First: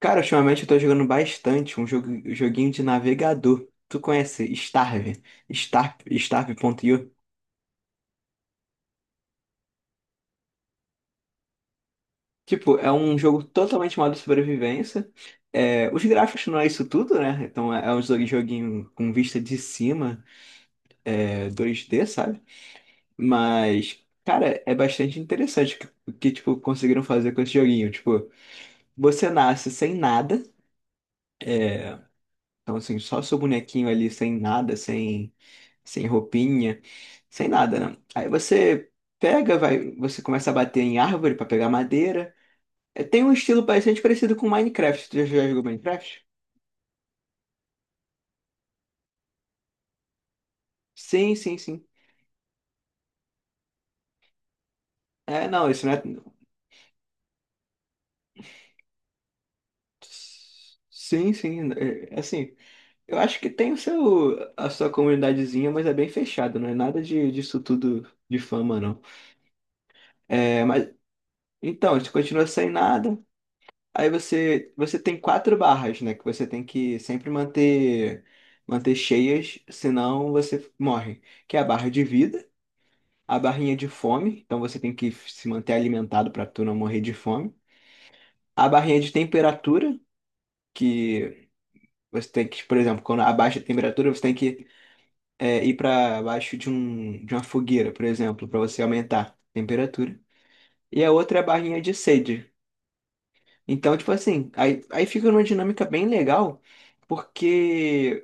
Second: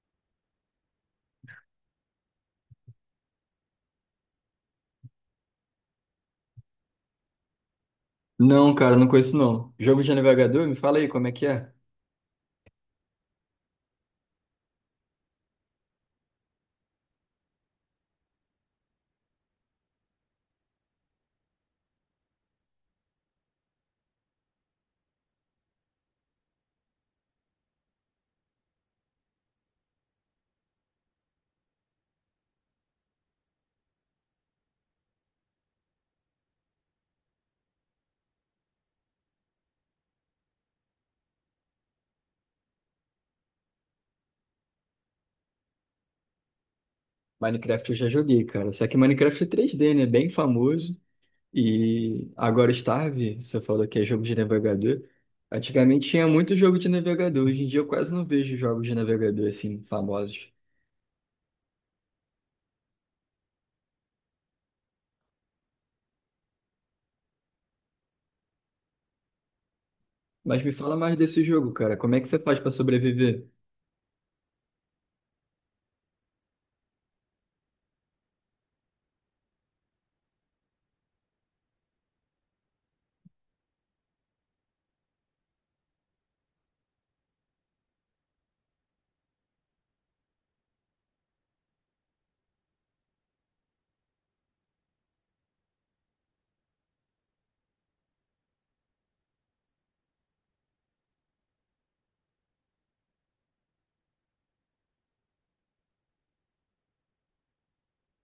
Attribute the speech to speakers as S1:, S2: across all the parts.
S1: Cara, ultimamente eu tô jogando bastante um jogo, joguinho de navegador. Tu conhece Starve? Starve, Starve.io?
S2: Não, cara, não conheço não. Jogo de navegador, me fala aí como é que é.
S1: Tipo, é um jogo totalmente modo sobrevivência. É, os gráficos não é isso tudo, né? Então é um joguinho com vista de cima, é, 2D, sabe? Mas, cara, é bastante interessante tipo, conseguiram fazer com esse joguinho. Tipo, você nasce sem nada. Então, assim, só seu bonequinho ali sem nada, sem roupinha, sem nada, né? Aí você pega, vai, você começa a bater em árvore para pegar madeira. É, tem um estilo bastante parecido com Minecraft. Tu já jogou Minecraft?
S2: Minecraft eu já joguei, cara. Só que Minecraft é três d né? Bem famoso.
S1: Sim, sim, sim.
S2: E agora é Starve, você falou que é jogo de navegador.
S1: É, não, isso não é.
S2: Antigamente tinha muito jogo de navegador. Hoje em dia eu quase não vejo jogos de navegador assim, famosos.
S1: Sim, sim. É, é assim, eu acho que tem o seu, a sua comunidadezinha, mas é bem fechado, não é nada de, disso tudo de fama, não.
S2: Mas
S1: É,
S2: me
S1: mas
S2: fala mais desse jogo,
S1: então,
S2: cara.
S1: a gente
S2: Como é que você
S1: continua
S2: faz
S1: sem
S2: pra
S1: nada.
S2: sobreviver?
S1: Aí você tem quatro barras, né? Que você tem que sempre manter, manter cheias, senão você morre. Que é a barra de vida, a barrinha de fome, então você tem que se manter alimentado para tu não morrer de fome. A barrinha de temperatura, que você tem que, por exemplo, quando abaixa a temperatura, você tem que ir para baixo de, um, de uma fogueira, por exemplo, para você aumentar a temperatura. E a outra é a barrinha de sede. Então, tipo assim, aí fica numa dinâmica bem legal, porque.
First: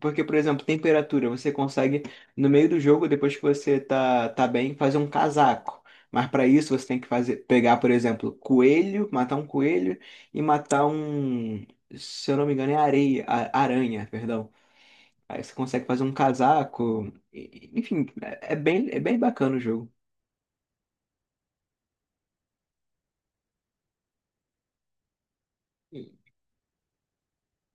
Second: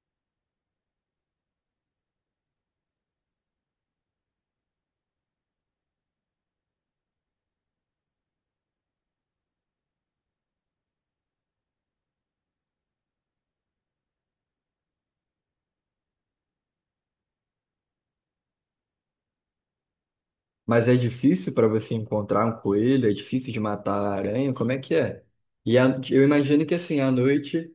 S1: Porque, por exemplo, temperatura, você consegue, no meio do jogo, depois que você tá bem, fazer um casaco. Mas para isso você tem que fazer, pegar, por exemplo, coelho, matar um coelho e matar um, se eu não me engano, é areia, aranha, perdão. Aí você consegue fazer um casaco. Enfim, é bem, é bem bacana o jogo.
S2: Mas é difícil pra você encontrar um coelho? É difícil de matar a aranha? Como é que é? Eu imagino que assim, à noite.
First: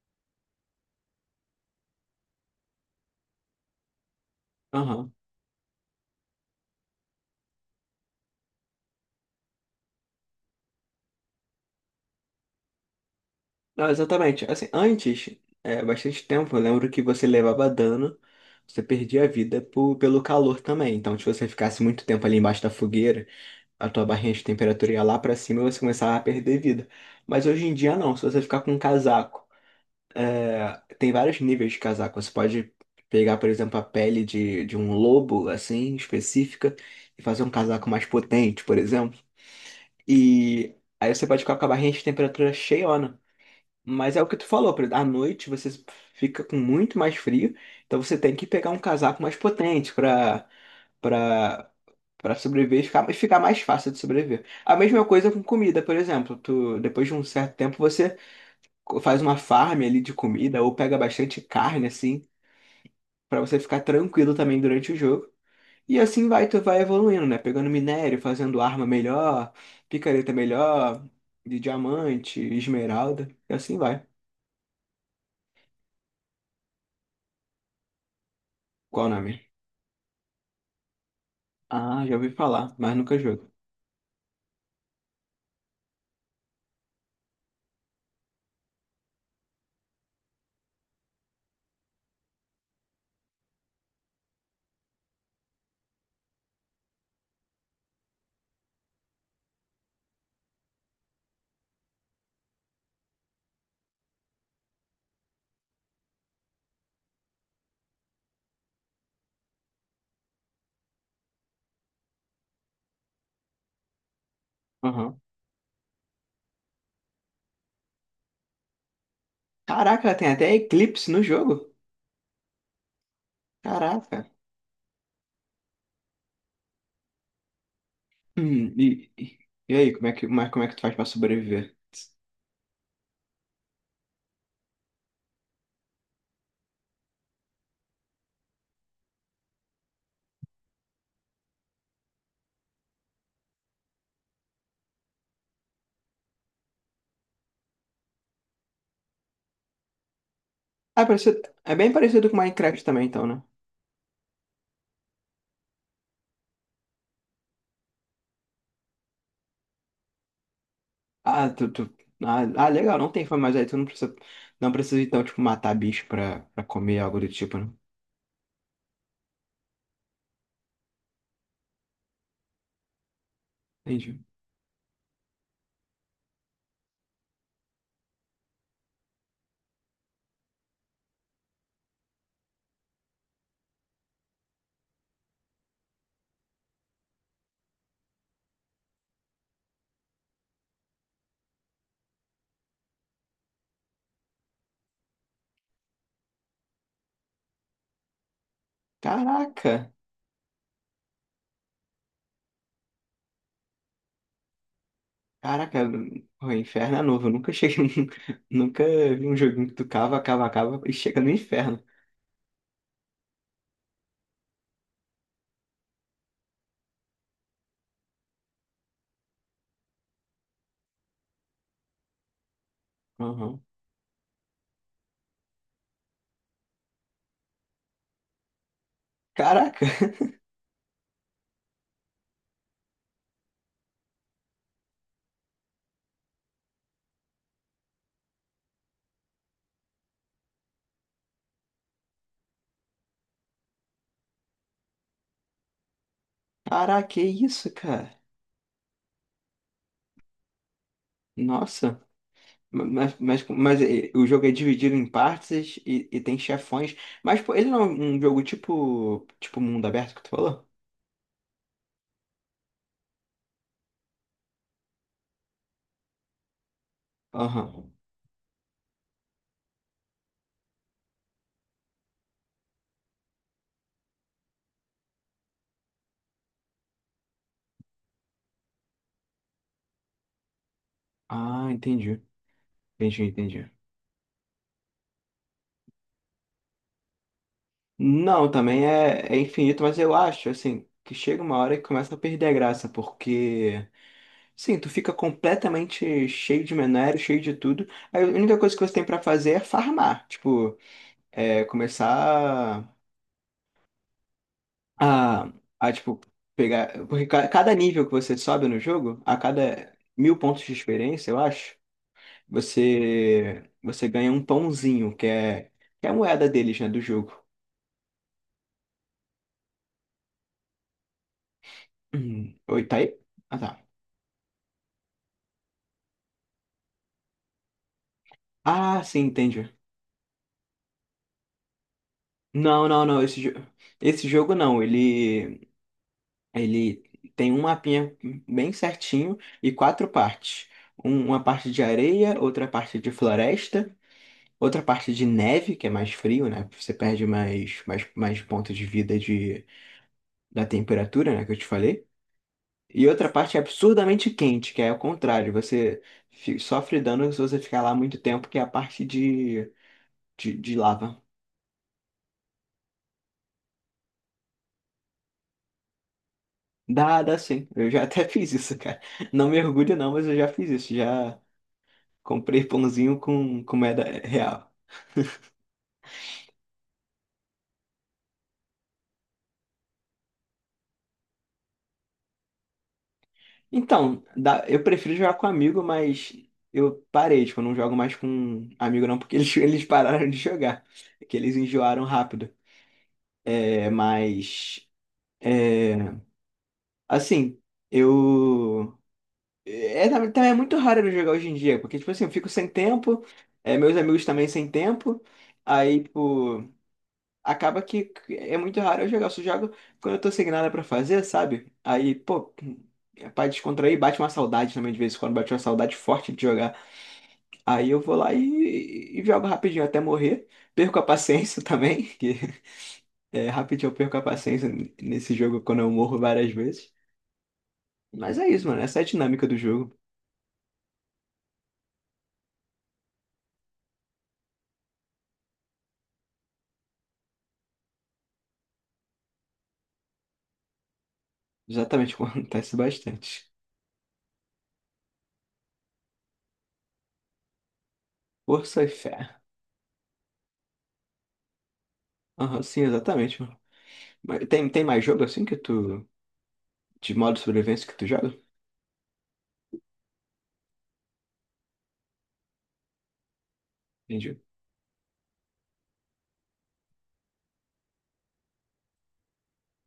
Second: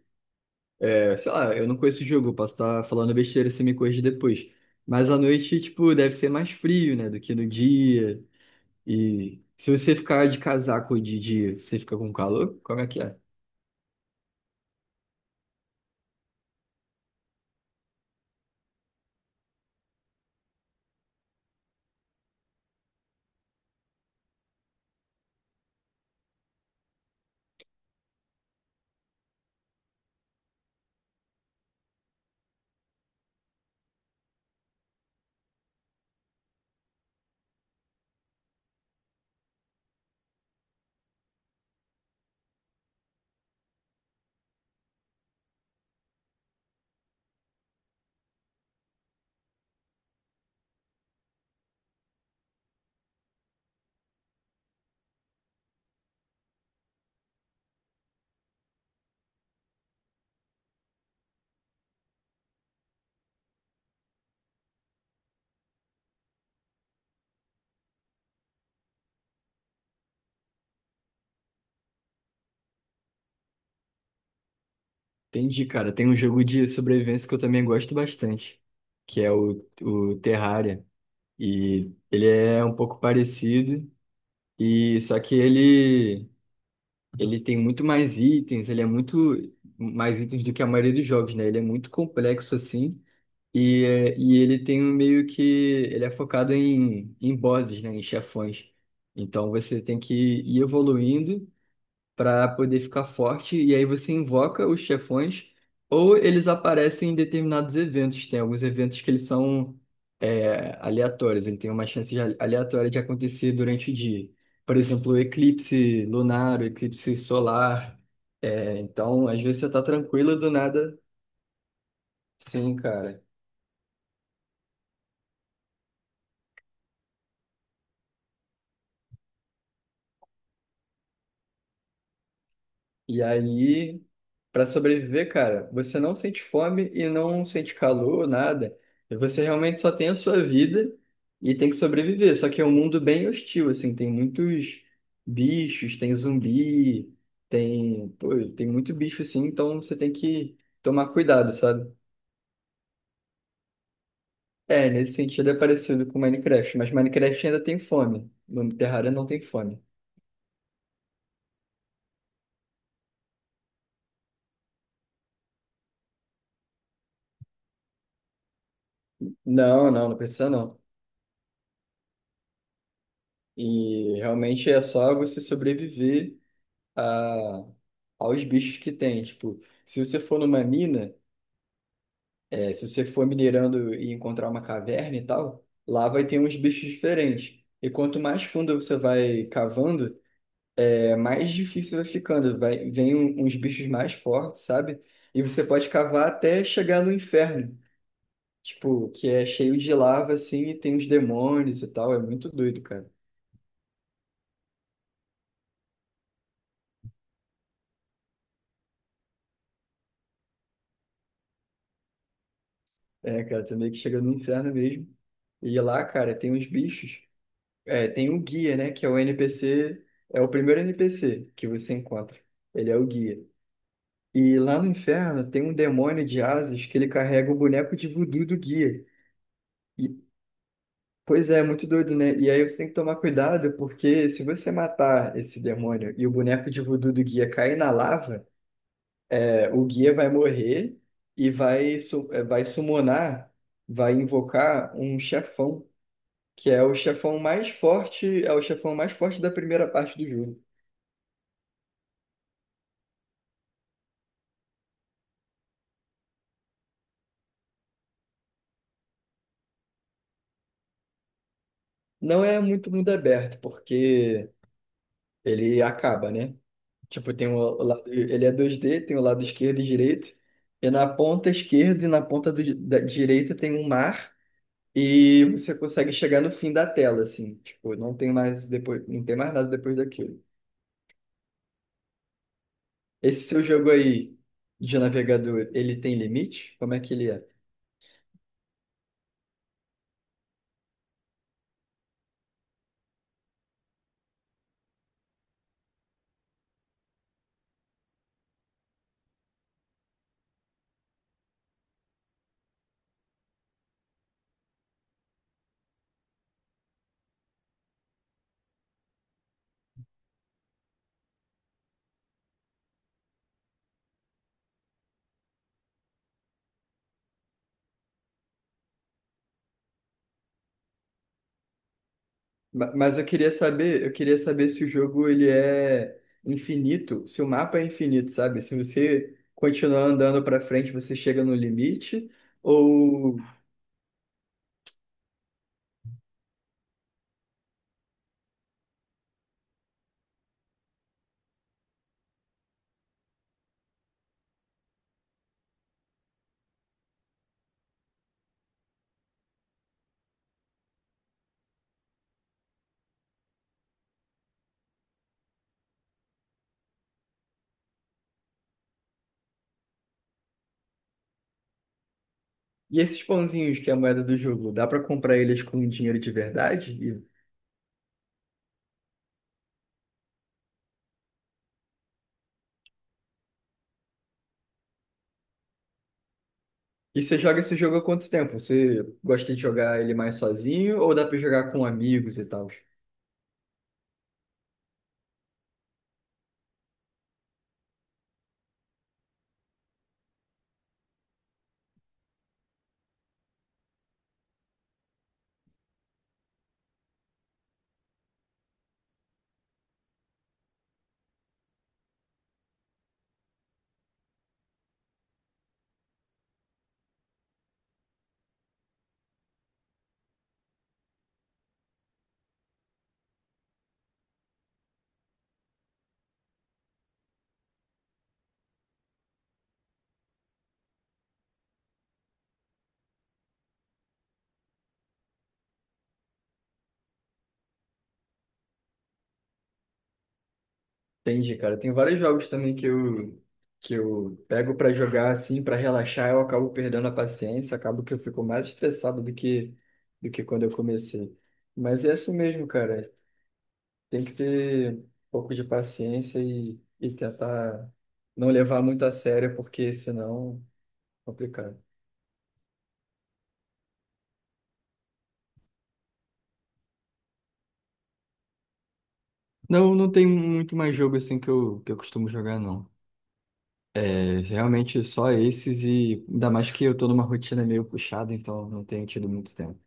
S2: Sei lá, eu não conheço o jogo, eu posso estar falando besteira, você me corrige depois. Mas
S1: Aham.
S2: à noite, tipo, deve ser mais frio, né, do que no dia. E se você ficar de casaco de dia, você fica com calor? Como é que é?
S1: Não, exatamente. Assim, antes, é, bastante tempo, eu lembro que você levava dano, você perdia a vida pelo calor também. Então, se você ficasse muito tempo ali embaixo da fogueira, a tua barrinha de temperatura ia lá pra cima e você começava a perder vida. Mas hoje em dia não, se você ficar com um casaco, é, tem vários níveis de casaco. Você pode pegar, por exemplo, a pele de um lobo, assim, específica, e fazer um casaco mais potente, por exemplo. E aí você pode ficar com a barrinha de temperatura cheiona. Mas é o que tu falou, por exemplo, à noite você fica com muito mais frio, então você tem que pegar um casaco mais potente para para sobreviver e ficar mais fácil de sobreviver. A mesma coisa com comida, por exemplo, tu depois de um certo tempo você faz uma farm ali de comida ou pega bastante carne assim, para você ficar tranquilo também durante o jogo. E assim vai, tu vai evoluindo, né? Pegando minério, fazendo arma melhor, picareta melhor, de diamante, esmeralda, e assim vai.
S2: Entendi, cara. Tem um jogo de sobrevivência que eu também gosto bastante,
S1: Qual o
S2: que é
S1: nome?
S2: o Terraria. E
S1: Ah, já
S2: ele
S1: ouvi
S2: é um
S1: falar, mas
S2: pouco
S1: nunca jogo.
S2: parecido, e só que ele, tem muito mais itens, ele é muito mais itens do que a maioria dos jogos, né? Ele é muito complexo, assim. E ele tem um meio que. Ele é focado em bosses, né? Em chefões. Então você tem que ir evoluindo para poder ficar forte. E aí você invoca os chefões, ou eles aparecem em determinados eventos. Tem alguns eventos que eles são aleatórios, ele tem uma chance de aleatória de acontecer durante o dia. Por exemplo, o
S1: Aham.
S2: eclipse lunar, o eclipse solar. É, então, às vezes você tá
S1: Caraca, tem
S2: tranquilo do
S1: até
S2: nada.
S1: eclipse no jogo.
S2: Sim, cara.
S1: Caraca. Hum, e, e e aí, como é que, mas como é que tu faz pra sobreviver?
S2: E aí, para sobreviver, cara, você não sente fome e não sente calor, nada. Você realmente só tem a sua vida e tem que sobreviver. Só que é um mundo bem hostil, assim, tem muitos bichos, tem zumbi, pô, tem muito bicho assim, então você tem que
S1: Ah, é,
S2: tomar
S1: parecido,
S2: cuidado,
S1: é
S2: sabe?
S1: bem parecido com Minecraft também, então, né?
S2: É, nesse sentido é parecido com Minecraft, mas Minecraft ainda tem fome. No Terraria não tem fome.
S1: Ah, legal, não tem fome, mas aí tu não precisa, não precisa então, tipo, matar bicho pra comer algo do tipo, né?
S2: Não, não, não precisa não. E
S1: Entendi.
S2: realmente é só você sobreviver a- aos bichos que tem. Tipo, se você for numa mina, se você for minerando e encontrar uma caverna e tal, lá vai ter uns bichos diferentes. E quanto mais fundo você vai cavando, é mais difícil vai ficando. Vai, vem uns bichos mais fortes, sabe? E você pode cavar até chegar no inferno. Tipo, que é cheio
S1: Caraca,
S2: de lava, assim, e tem uns demônios e tal. É muito doido, cara.
S1: caraca, o inferno é novo, eu nunca cheguei, nunca vi um joguinho que tu cava e chega no inferno.
S2: É, cara, você meio que chega no inferno mesmo. E lá, cara, tem uns bichos. É, tem um guia, né? Que é o NPC, é o primeiro NPC que você encontra. Ele é o guia.
S1: Aham.
S2: E lá no inferno tem um demônio de asas que ele carrega o boneco de voodoo do guia.
S1: Caraca.
S2: E, pois é, muito doido, né? E aí você tem que tomar cuidado, porque se você matar esse demônio e o boneco de voodoo do guia cair na lava, o guia vai morrer e vai summonar, vai invocar um chefão, que é o
S1: Caraca, que
S2: chefão mais
S1: isso, cara?
S2: forte, é o chefão mais forte da primeira parte do jogo.
S1: Nossa, o jogo é dividido em partes e tem chefões. Mas pô, ele não é um jogo tipo mundo aberto que tu falou?
S2: Não é muito mundo aberto, porque ele acaba, né? Tipo, tem o
S1: Aham.
S2: lado, ele é 2D, tem o lado esquerdo e direito, e na ponta esquerda e na ponta da direita tem um mar, e você consegue chegar no fim da tela, assim. Tipo, não tem mais depois, não tem mais nada depois daquilo.
S1: Ah, entendi. Entendi,
S2: Esse seu
S1: entendi.
S2: jogo aí de navegador, ele tem limite? Como é que ele é?
S1: Não, também é infinito, mas eu acho, assim, que chega uma hora que começa a perder a graça, porque, sim, tu fica completamente cheio de minério, cheio de tudo. Aí a única coisa que você tem pra fazer é farmar, tipo, é começar. A, a tipo, pegar. Porque cada nível que você sobe no jogo, a cada mil pontos de experiência, eu acho, você ganha um pãozinho, que é a moeda deles, né, do jogo. Hum. Oi, tá aí?
S2: Mas eu queria
S1: Ah, tá.
S2: saber, se o jogo ele é infinito, se o mapa é infinito, sabe? Se
S1: Ah, sim,
S2: você
S1: entendi.
S2: continuar andando pra frente, você chega no limite,
S1: Não, não, não.
S2: ou
S1: Esse jogo não. Ele tem um mapinha bem certinho e quatro partes. Uma parte de areia, outra parte de floresta. Outra parte de neve, que é mais frio, né? Você perde mais pontos de vida de, da temperatura, né? Que eu te falei. E outra parte é absurdamente quente, que é o contrário. Você sofre dano se você ficar lá muito tempo, que é a parte de lava.
S2: e esses pãozinhos que é a moeda do jogo, dá pra comprar eles com dinheiro de
S1: Dá,
S2: verdade?
S1: dá sim. Eu já até fiz isso, cara. Não mergulho não, mas eu já fiz isso. Já comprei pãozinho com moeda real.
S2: E você joga esse jogo há quanto tempo? Você gosta de jogar ele mais sozinho ou dá pra jogar com amigos e tal?
S1: Então, eu prefiro jogar com amigo, mas eu parei, tipo, eu não jogo mais com amigo não, porque eles, eles pararam de jogar, que eles enjoaram rápido. É, mas, é, assim, eu... É, também é muito raro eu jogar hoje em dia, porque, tipo assim, eu fico sem tempo, é, meus amigos também sem tempo, aí, tipo, acaba que é muito raro eu jogar, eu só jogo quando eu tô sem nada pra fazer, sabe? Aí, pô... É pra descontrair, bate uma saudade também de vez em quando, bate uma saudade forte de jogar. Aí eu vou lá e jogo rapidinho até morrer. Perco a paciência também, que é, rapidinho eu perco a paciência nesse jogo quando eu morro várias vezes. Mas é isso, mano. Essa é a dinâmica do jogo.
S2: Entendi, cara. Tem vários jogos também que eu, pego pra jogar assim, pra relaxar, eu acabo perdendo a paciência, acabo que eu fico mais estressado do que, quando eu comecei. Mas
S1: Exatamente,
S2: é assim mesmo,
S1: acontece
S2: cara.
S1: bastante.
S2: Tem que ter um pouco de paciência e tentar não levar
S1: Força e
S2: muito a
S1: fé.
S2: sério, porque senão é complicado.
S1: Aham, sim, exatamente, mano. Mas tem mais jogo assim que tu. De modo sobrevivência que tu joga?
S2: Não, não tem muito mais jogo assim que eu, costumo jogar, não.
S1: Entendi.
S2: É, realmente só esses e ainda mais que eu tô numa rotina meio puxada, então não tenho tido muito tempo.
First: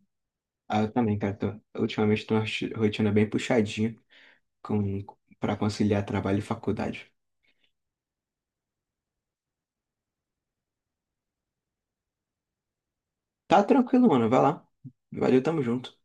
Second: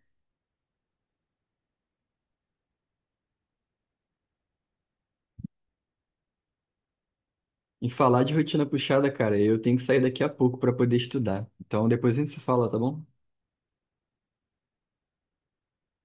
S1: Ah, eu também, cara. Tô, ultimamente tô uma rotina bem puxadinha com, pra conciliar trabalho e faculdade.
S2: E falar de rotina puxada, cara, eu tenho que sair daqui a pouco para poder estudar. Então depois a gente se fala, tá bom?
S1: Tá tranquilo, mano. Vai lá. Valeu, tamo junto.